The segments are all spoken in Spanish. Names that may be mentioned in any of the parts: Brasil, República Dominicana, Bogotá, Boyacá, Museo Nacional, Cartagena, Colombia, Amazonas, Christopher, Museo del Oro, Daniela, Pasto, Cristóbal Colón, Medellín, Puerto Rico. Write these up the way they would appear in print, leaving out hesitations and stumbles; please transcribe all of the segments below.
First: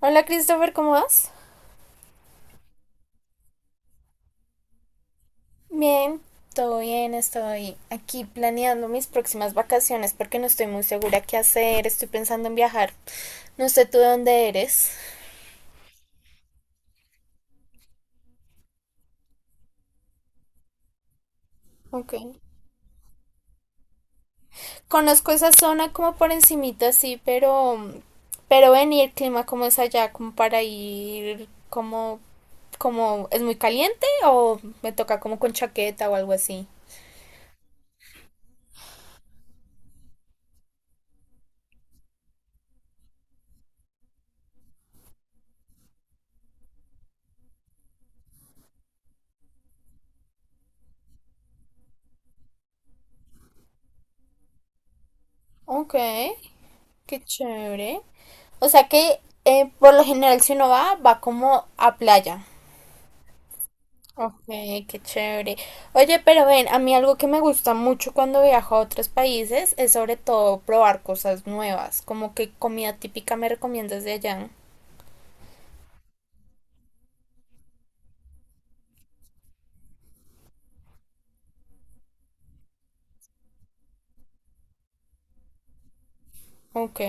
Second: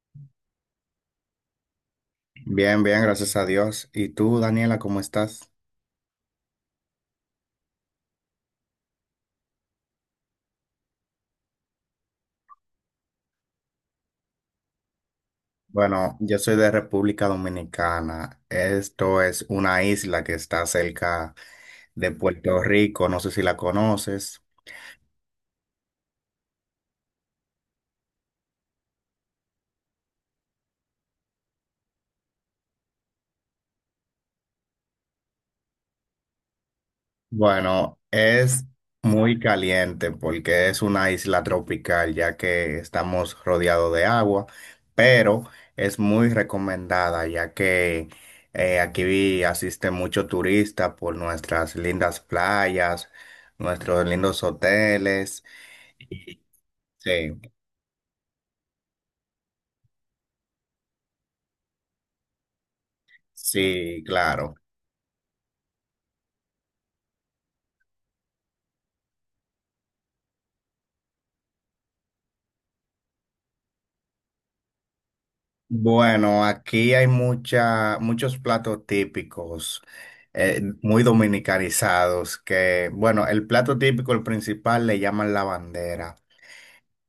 Hola Christopher, ¿cómo vas? Bien, bien, gracias a Dios. ¿Y tú, Daniela, cómo estás? Bien, todo bien, estoy aquí planeando mis próximas vacaciones porque no estoy muy segura qué hacer, estoy pensando en viajar. No sé tú de dónde eres. Bueno, yo soy de República Dominicana. Esto es una isla que está cerca de Ok. Puerto Rico. No sé si la conoces. Conozco esa zona como por encimita, sí, pero ven y el clima cómo es allá, como para ir como es muy caliente o me toca como con chaqueta o algo así. Bueno, es muy caliente porque es una isla tropical, ya que estamos rodeados de agua, pero es muy recomendada, ya que aquí asiste mucho turista por nuestras lindas playas, nuestros lindos hoteles. Ok, qué Sí, chévere. O sea que por lo general si uno va, va como a playa. sí, Ok, claro. qué chévere. Oye, pero ven, a mí algo que me gusta mucho cuando viajo a otros países es sobre todo probar cosas nuevas, como que comida típica me recomiendas de allá. Bueno, aquí hay muchos platos típicos, muy dominicanizados, que, bueno, el plato típico, el principal, le llaman la bandera. Ok.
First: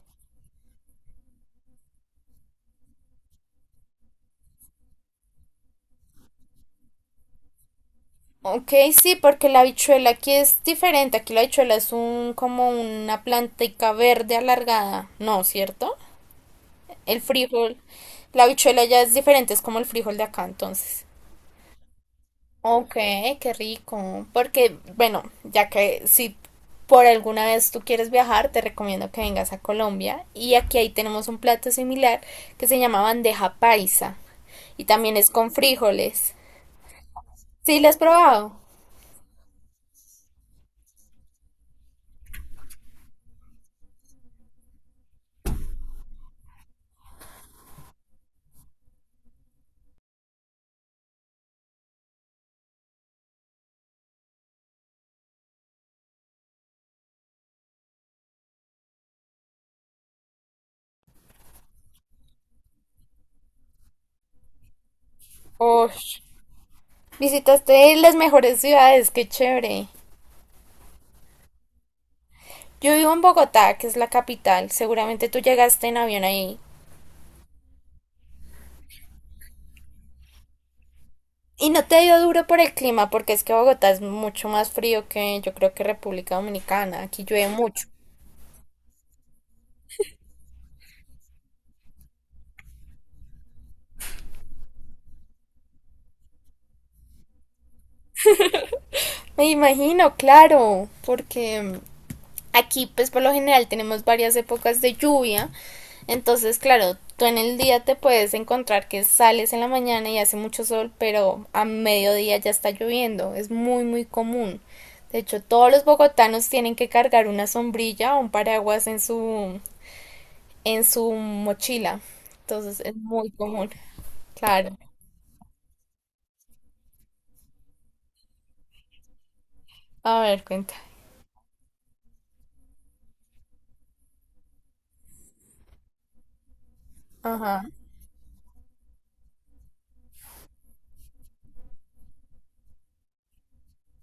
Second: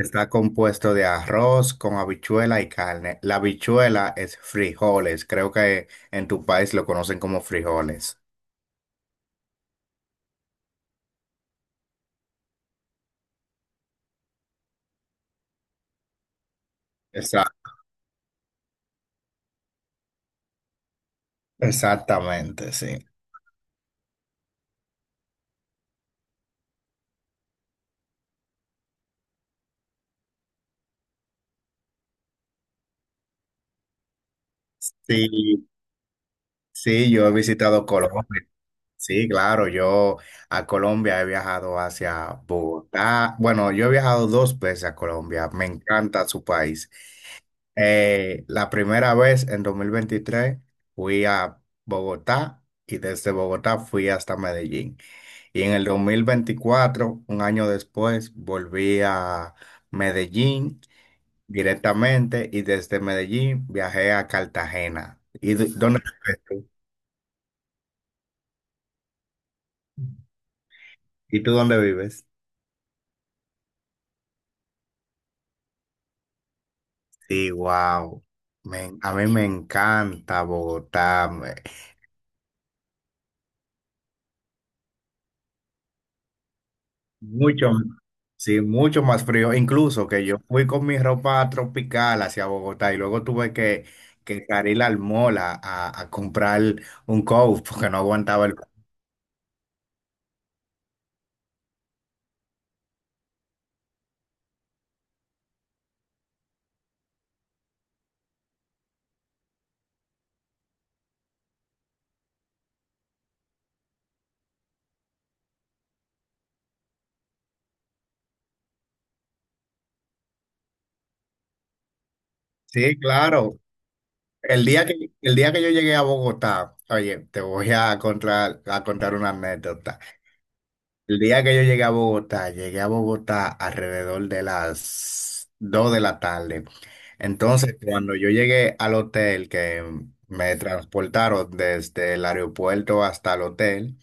Está compuesto de arroz con habichuela y carne. La habichuela es frijoles, creo que en tu país lo conocen como frijoles. Ok, sí, porque la habichuela aquí es diferente. Aquí la habichuela es un como una plantica verde alargada, ¿no? ¿Cierto? El Exacto. frijol, la habichuela ya es diferente, es como el frijol de acá, entonces. Exactamente, Ok, sí. qué rico. Porque, bueno, ya que si por alguna vez tú quieres viajar, te recomiendo que vengas a Colombia. Y aquí ahí tenemos un plato similar que se llama bandeja paisa. Y también es con Sí, frijoles. sí, yo he ¿Sí, visitado lo has Colombia. probado? Sí, claro, yo a Colombia he viajado hacia Bogotá. Bueno, yo he viajado dos veces a Colombia, me encanta su país. La primera vez en 2023 fui a Bogotá y desde Bogotá fui hasta Medellín. Y en el 2024, un año después, volví a Medellín directamente y desde Medellín viajé a Cartagena. Dónde Ush, vives tú? visitaste las mejores ciudades, qué chévere. ¿Y tú dónde vives? Yo vivo en Bogotá, que es la capital. Seguramente tú llegaste en avión ahí. Sí, wow. A mí me encanta Bogotá. Y no te dio duro por el clima, porque es que Bogotá es mucho más frío que yo creo que República Dominicana. Aquí llueve Mucho, mucho. sí, mucho más frío. Incluso que yo fui con mi ropa tropical hacia Bogotá y luego que salir al mall a comprar un coat porque no aguantaba el... Me imagino, claro, porque aquí pues por lo general tenemos varias épocas de lluvia, entonces claro, tú en el día te puedes encontrar que sales en la mañana y hace mucho sol, pero a mediodía ya está lloviendo, es muy muy común. De hecho, todos los bogotanos tienen que cargar una sombrilla o un paraguas en su mochila. Entonces, es Sí, muy claro. común. Claro. El día que yo llegué a Bogotá, oye, te voy a a contar una anécdota. A ver, cuenta. El día que yo llegué a Bogotá alrededor de las 2 de la tarde. Ajá. Entonces, cuando yo llegué al hotel, que me transportaron desde el aeropuerto hasta el hotel,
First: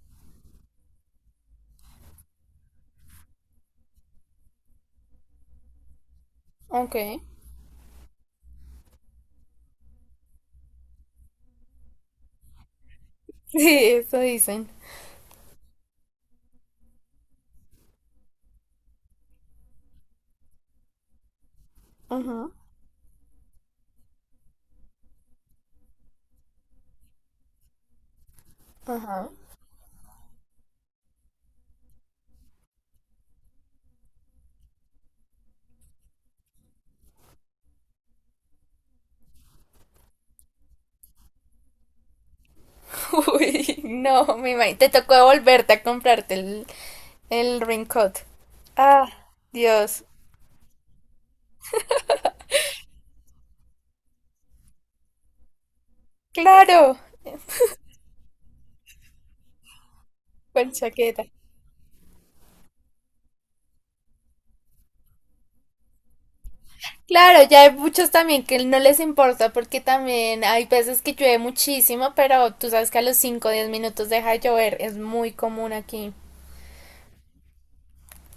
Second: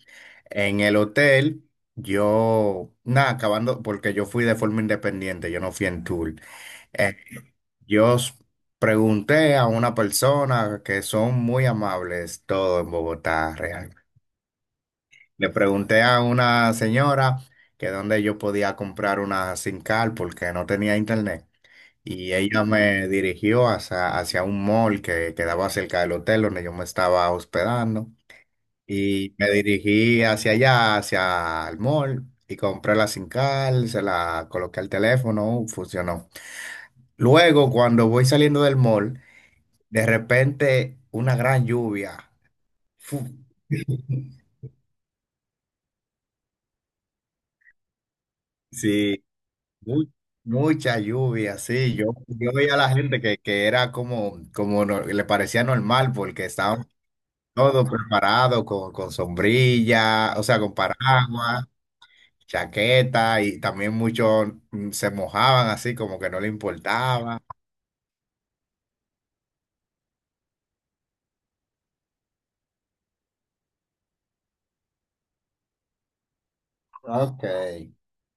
en el hotel yo, nada, acabando, porque yo fui de forma independiente, yo no fui en tour. Ok. Eh, yo s- pregunté a una persona que son muy amables, todo en Bogotá, Sí, realmente. eso dicen. Le pregunté a una señora que dónde yo podía comprar una SIM card porque no tenía internet. Y Ajá. ella me dirigió hacia un mall que quedaba cerca del hotel donde yo me estaba hospedando. Ajá. Y me dirigí hacia allá, hacia el mall, y compré la SIM card, se la coloqué al teléfono, funcionó. Luego, cuando voy saliendo del mall, de repente una gran lluvia. Fu- Uy, no, mi madre. Te tocó volverte a comprarte el raincoat. Ah, Sí, Dios. Mu- Mucha lluvia, sí. Yo veía a la gente que era como, le parecía normal porque estaban Claro, todos preparados con sombrilla, o sea, con con chaqueta. paraguas, chaqueta y también muchos se mojaban así como que no le importaba. Claro, ya hay muchos también que no les importa porque también hay veces que llueve muchísimo, pero tú sabes que a los 5, o 10 minutos deja de llover. Es muy común aquí. Ok.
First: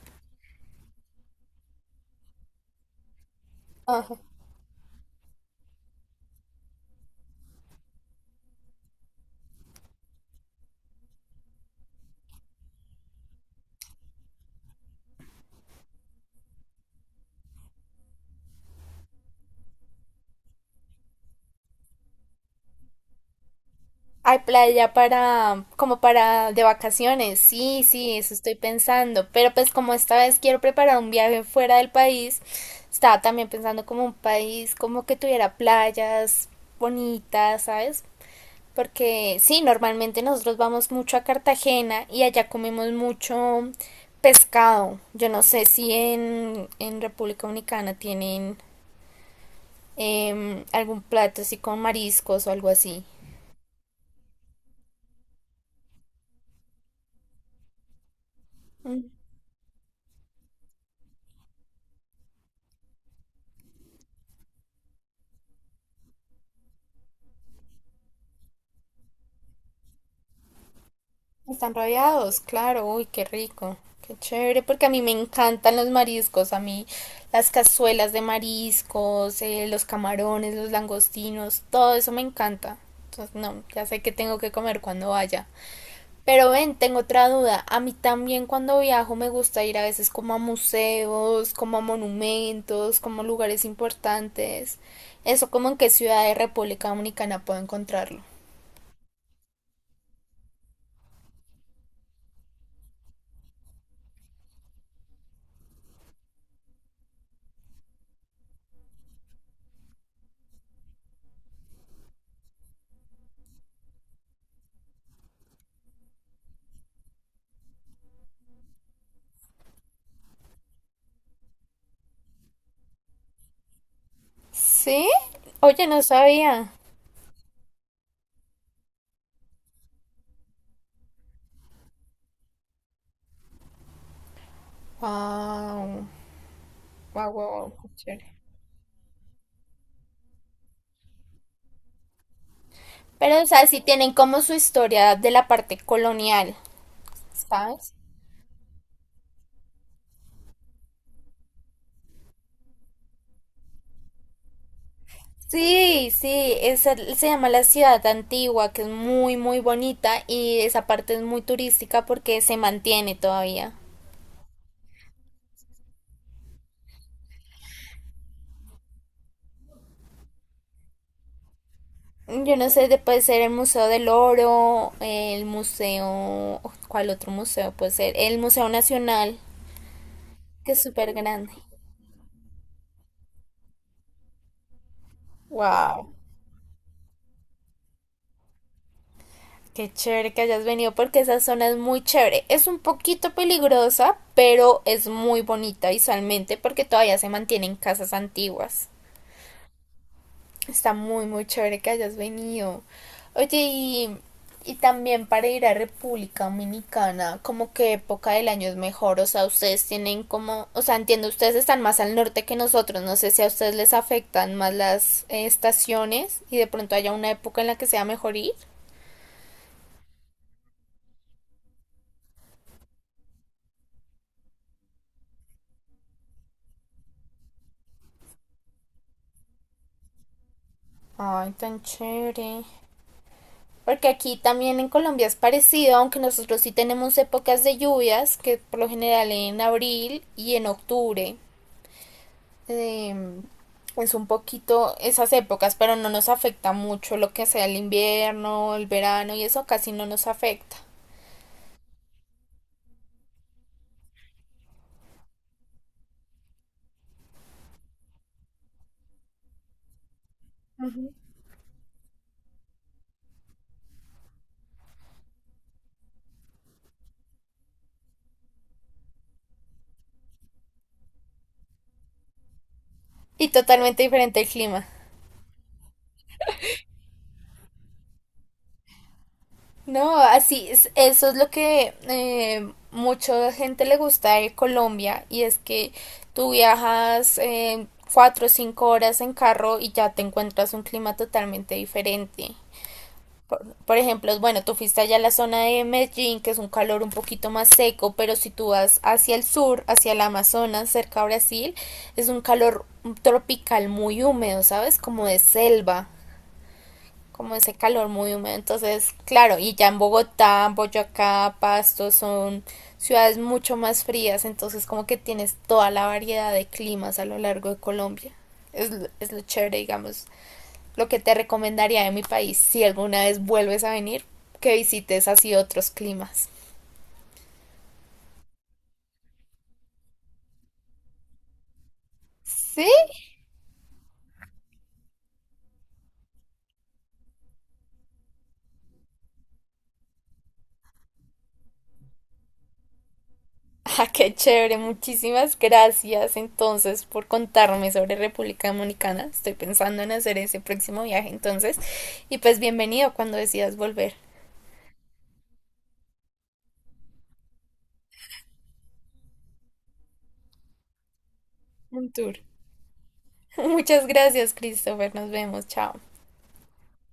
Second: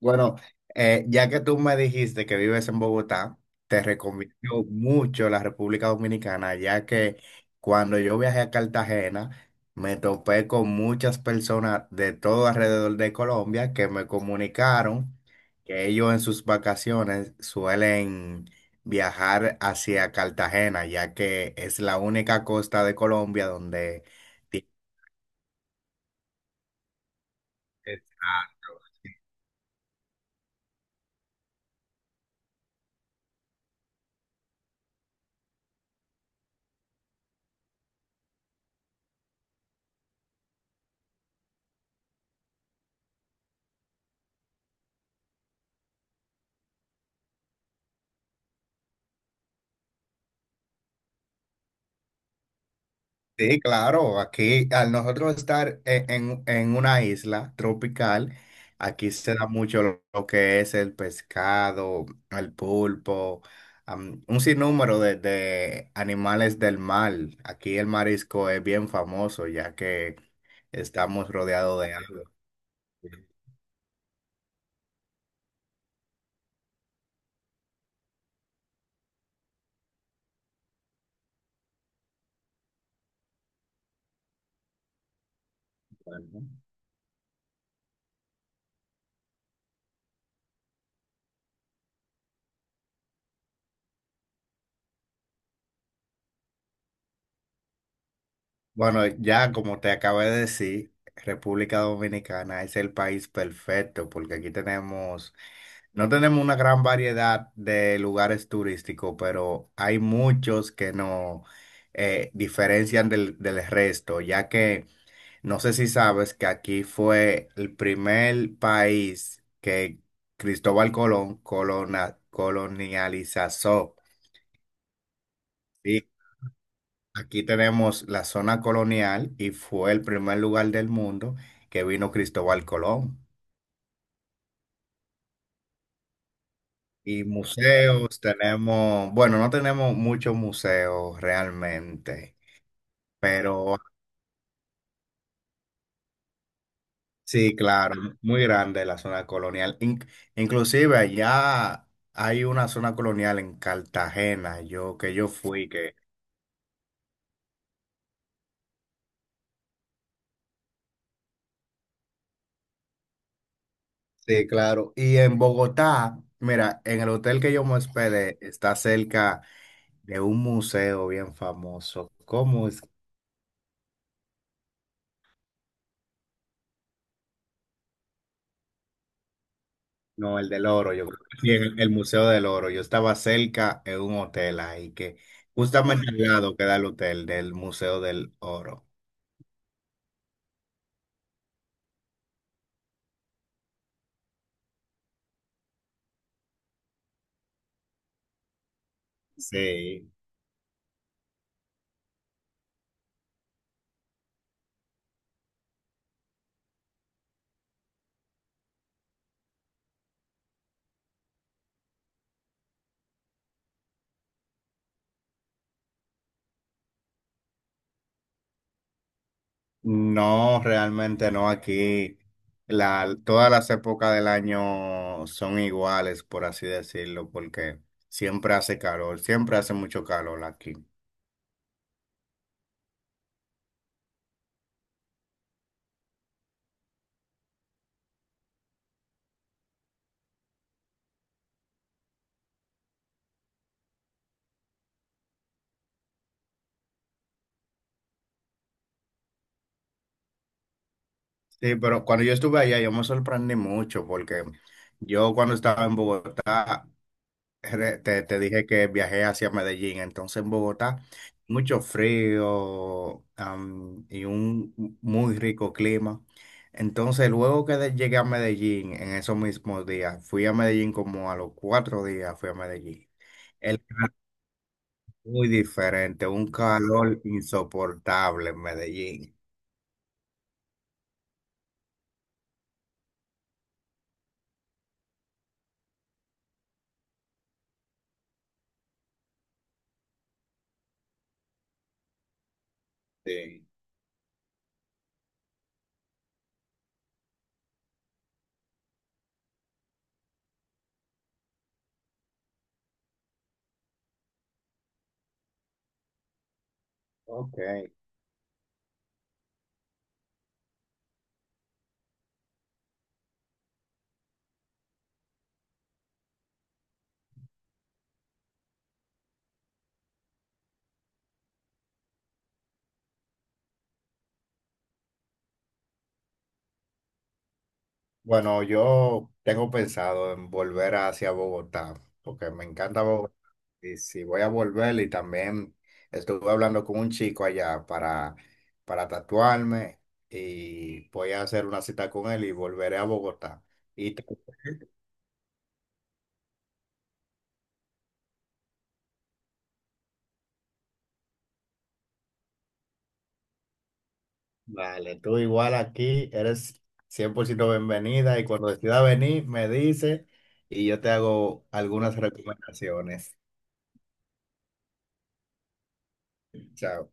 Bueno, ya que tú me dijiste que vives en Bogotá, te recomiendo mucho la República Dominicana, ya que cuando yo viajé a Cartagena, me topé con muchas personas de todo alrededor de Colombia que me comunicaron que ellos en sus vacaciones suelen viajar hacia Cartagena, ya que es la única costa de Colombia donde... Hay playa para, como para de vacaciones, sí, tiene sí, eso estoy pensando, pero pues como esta vez quiero preparar un viaje fuera del país, estaba también pensando como un país como que tuviera playas bonitas, ¿sabes? Porque sí, normalmente nosotros vamos mucho a Cartagena y allá comemos mucho pescado. Yo no sé si en República Dominicana tienen algún plato así con mariscos o algo así. sí, claro, aquí al nosotros en una isla tropical, aquí se da mucho lo que es el pescado, el pulpo, un sinnúmero de animales del mar. Aquí el marisco es bien famoso ya que estamos Están rodeados de agua. rabiados, claro, uy, qué rico, qué chévere, porque a mí me encantan los mariscos, a mí las cazuelas de mariscos, los camarones, los langostinos, todo eso me encanta. Entonces, no, ya sé que tengo que comer cuando vaya. Bueno, Pero ven, tengo otra duda, a mí también cuando viajo me gusta ir a veces como a museos, como a monumentos, como a lugares importantes. Eso como en qué ciudad de República Dominicana puedo encontrarlo. bueno, ya como te acabo de decir, República Dominicana es el país perfecto porque aquí tenemos. No tenemos una gran variedad de lugares turísticos, pero hay muchos que nos diferencian del resto, ya que no sé si sabes que aquí fue el primer país que Cristóbal Colón colonializó. ¿Sí? Oye, no Sí, sabía. aquí tenemos la zona colonial y fue el primer lugar del mundo que vino Cristóbal Colón. Wow, Y wow, wow, wow, qué museos chévere. tenemos, bueno, no tenemos muchos museos realmente, Pero, o sea, pero sí tienen como su historia de la parte colonial. sí, ¿Sabes? claro, muy grande la zona colonial. Inclusive allá hay una zona colonial en Cartagena, yo fui, que Sí, sí, esa se llama la ciudad antigua, que es muy, muy bonita y esa parte es muy turística porque se mantiene todavía. sí, claro. Y en Bogotá, mira, en el hotel que yo me hospedé está cerca de un museo bien famoso. Yo ¿Cómo no es? sé, puede ser el Museo del Oro, el museo, ¿cuál otro museo puede ser? El Museo Nacional, No, el del que es oro, yo súper creo que sí, grande. El Museo del Oro. Yo estaba cerca en un hotel ahí, que justamente Wow. al lado queda el hotel del Museo del Oro. Qué chévere que hayas venido porque esa zona es muy chévere. Es un poquito peligrosa, pero es muy bonita visualmente porque todavía se mantienen casas antiguas. Sí. Está muy, muy chévere que hayas venido. Oye, y también para ir a República Dominicana, ¿como qué época del año es mejor? O sea, ustedes tienen como, o sea, entiendo, ustedes están más al norte que nosotros. No sé si a ustedes les afectan más las estaciones y de pronto haya una época en la que sea mejor ir. No, realmente no, aquí todas las épocas del año son iguales, por así decirlo, porque siempre hace calor, siempre hace mucho calor aquí. Ay, tan chévere. Porque aquí también en Colombia es parecido, aunque nosotros sí tenemos épocas de lluvias, que por lo general en abril y en octubre. eh, es un poquito esas épocas, pero no nos afecta mucho lo que sea el invierno, el verano y eso casi no nos afecta. Sí, pero cuando yo estuve allá, yo me sorprendí mucho, porque yo cuando estaba en Bogotá, te dije que viajé hacia Medellín, entonces en Bogotá, Ujú. mucho frío, y un muy rico clima. Entonces, luego llegué a Medellín, en esos mismos días, fui a Medellín como a los 4 días, fui a Medellín. Y Es totalmente diferente el clima. muy diferente, un calor insoportable en Medellín. No, así es, eso es lo que mucha gente le gusta de Colombia y es que tú viajas cuatro o cinco horas en carro y ya te encuentras un clima totalmente diferente. Sí. Por ejemplo, bueno, tú fuiste allá a la zona de Medellín, que es un calor un poquito más seco, pero si tú vas hacia el sur, hacia el Amazonas, cerca a Brasil, es un calor tropical muy húmedo, ¿sabes? Como de selva como Ok. ese calor muy húmedo. Entonces, claro, y ya en Bogotá, Boyacá, Pasto son ciudades mucho más frías, entonces como que tienes toda la variedad de climas a lo largo de Colombia. Es, es lo chévere, digamos, lo que te recomendaría de mi país si alguna vez vuelves a venir, que visites así otros climas. Bueno, yo tengo pensado en volver hacia Bogotá, porque me Sí, encanta Bogotá. Sí, sí, voy a volver y también estuve hablando con un chico allá para tatuarme y voy a hacer una cita con él y volveré a Bogotá. ah, Y tú, qué chévere, muchísimas gracias entonces por contarme sobre República Dominicana. Estoy pensando en hacer ese próximo viaje entonces. Y pues bienvenido cuando decidas volver. vale, tú igual aquí eres 100% bienvenida y cuando decida venir me dice y yo te hago Un algunas tour. recomendaciones. Muchas gracias, Christopher. Nos vemos. Chao. Chao.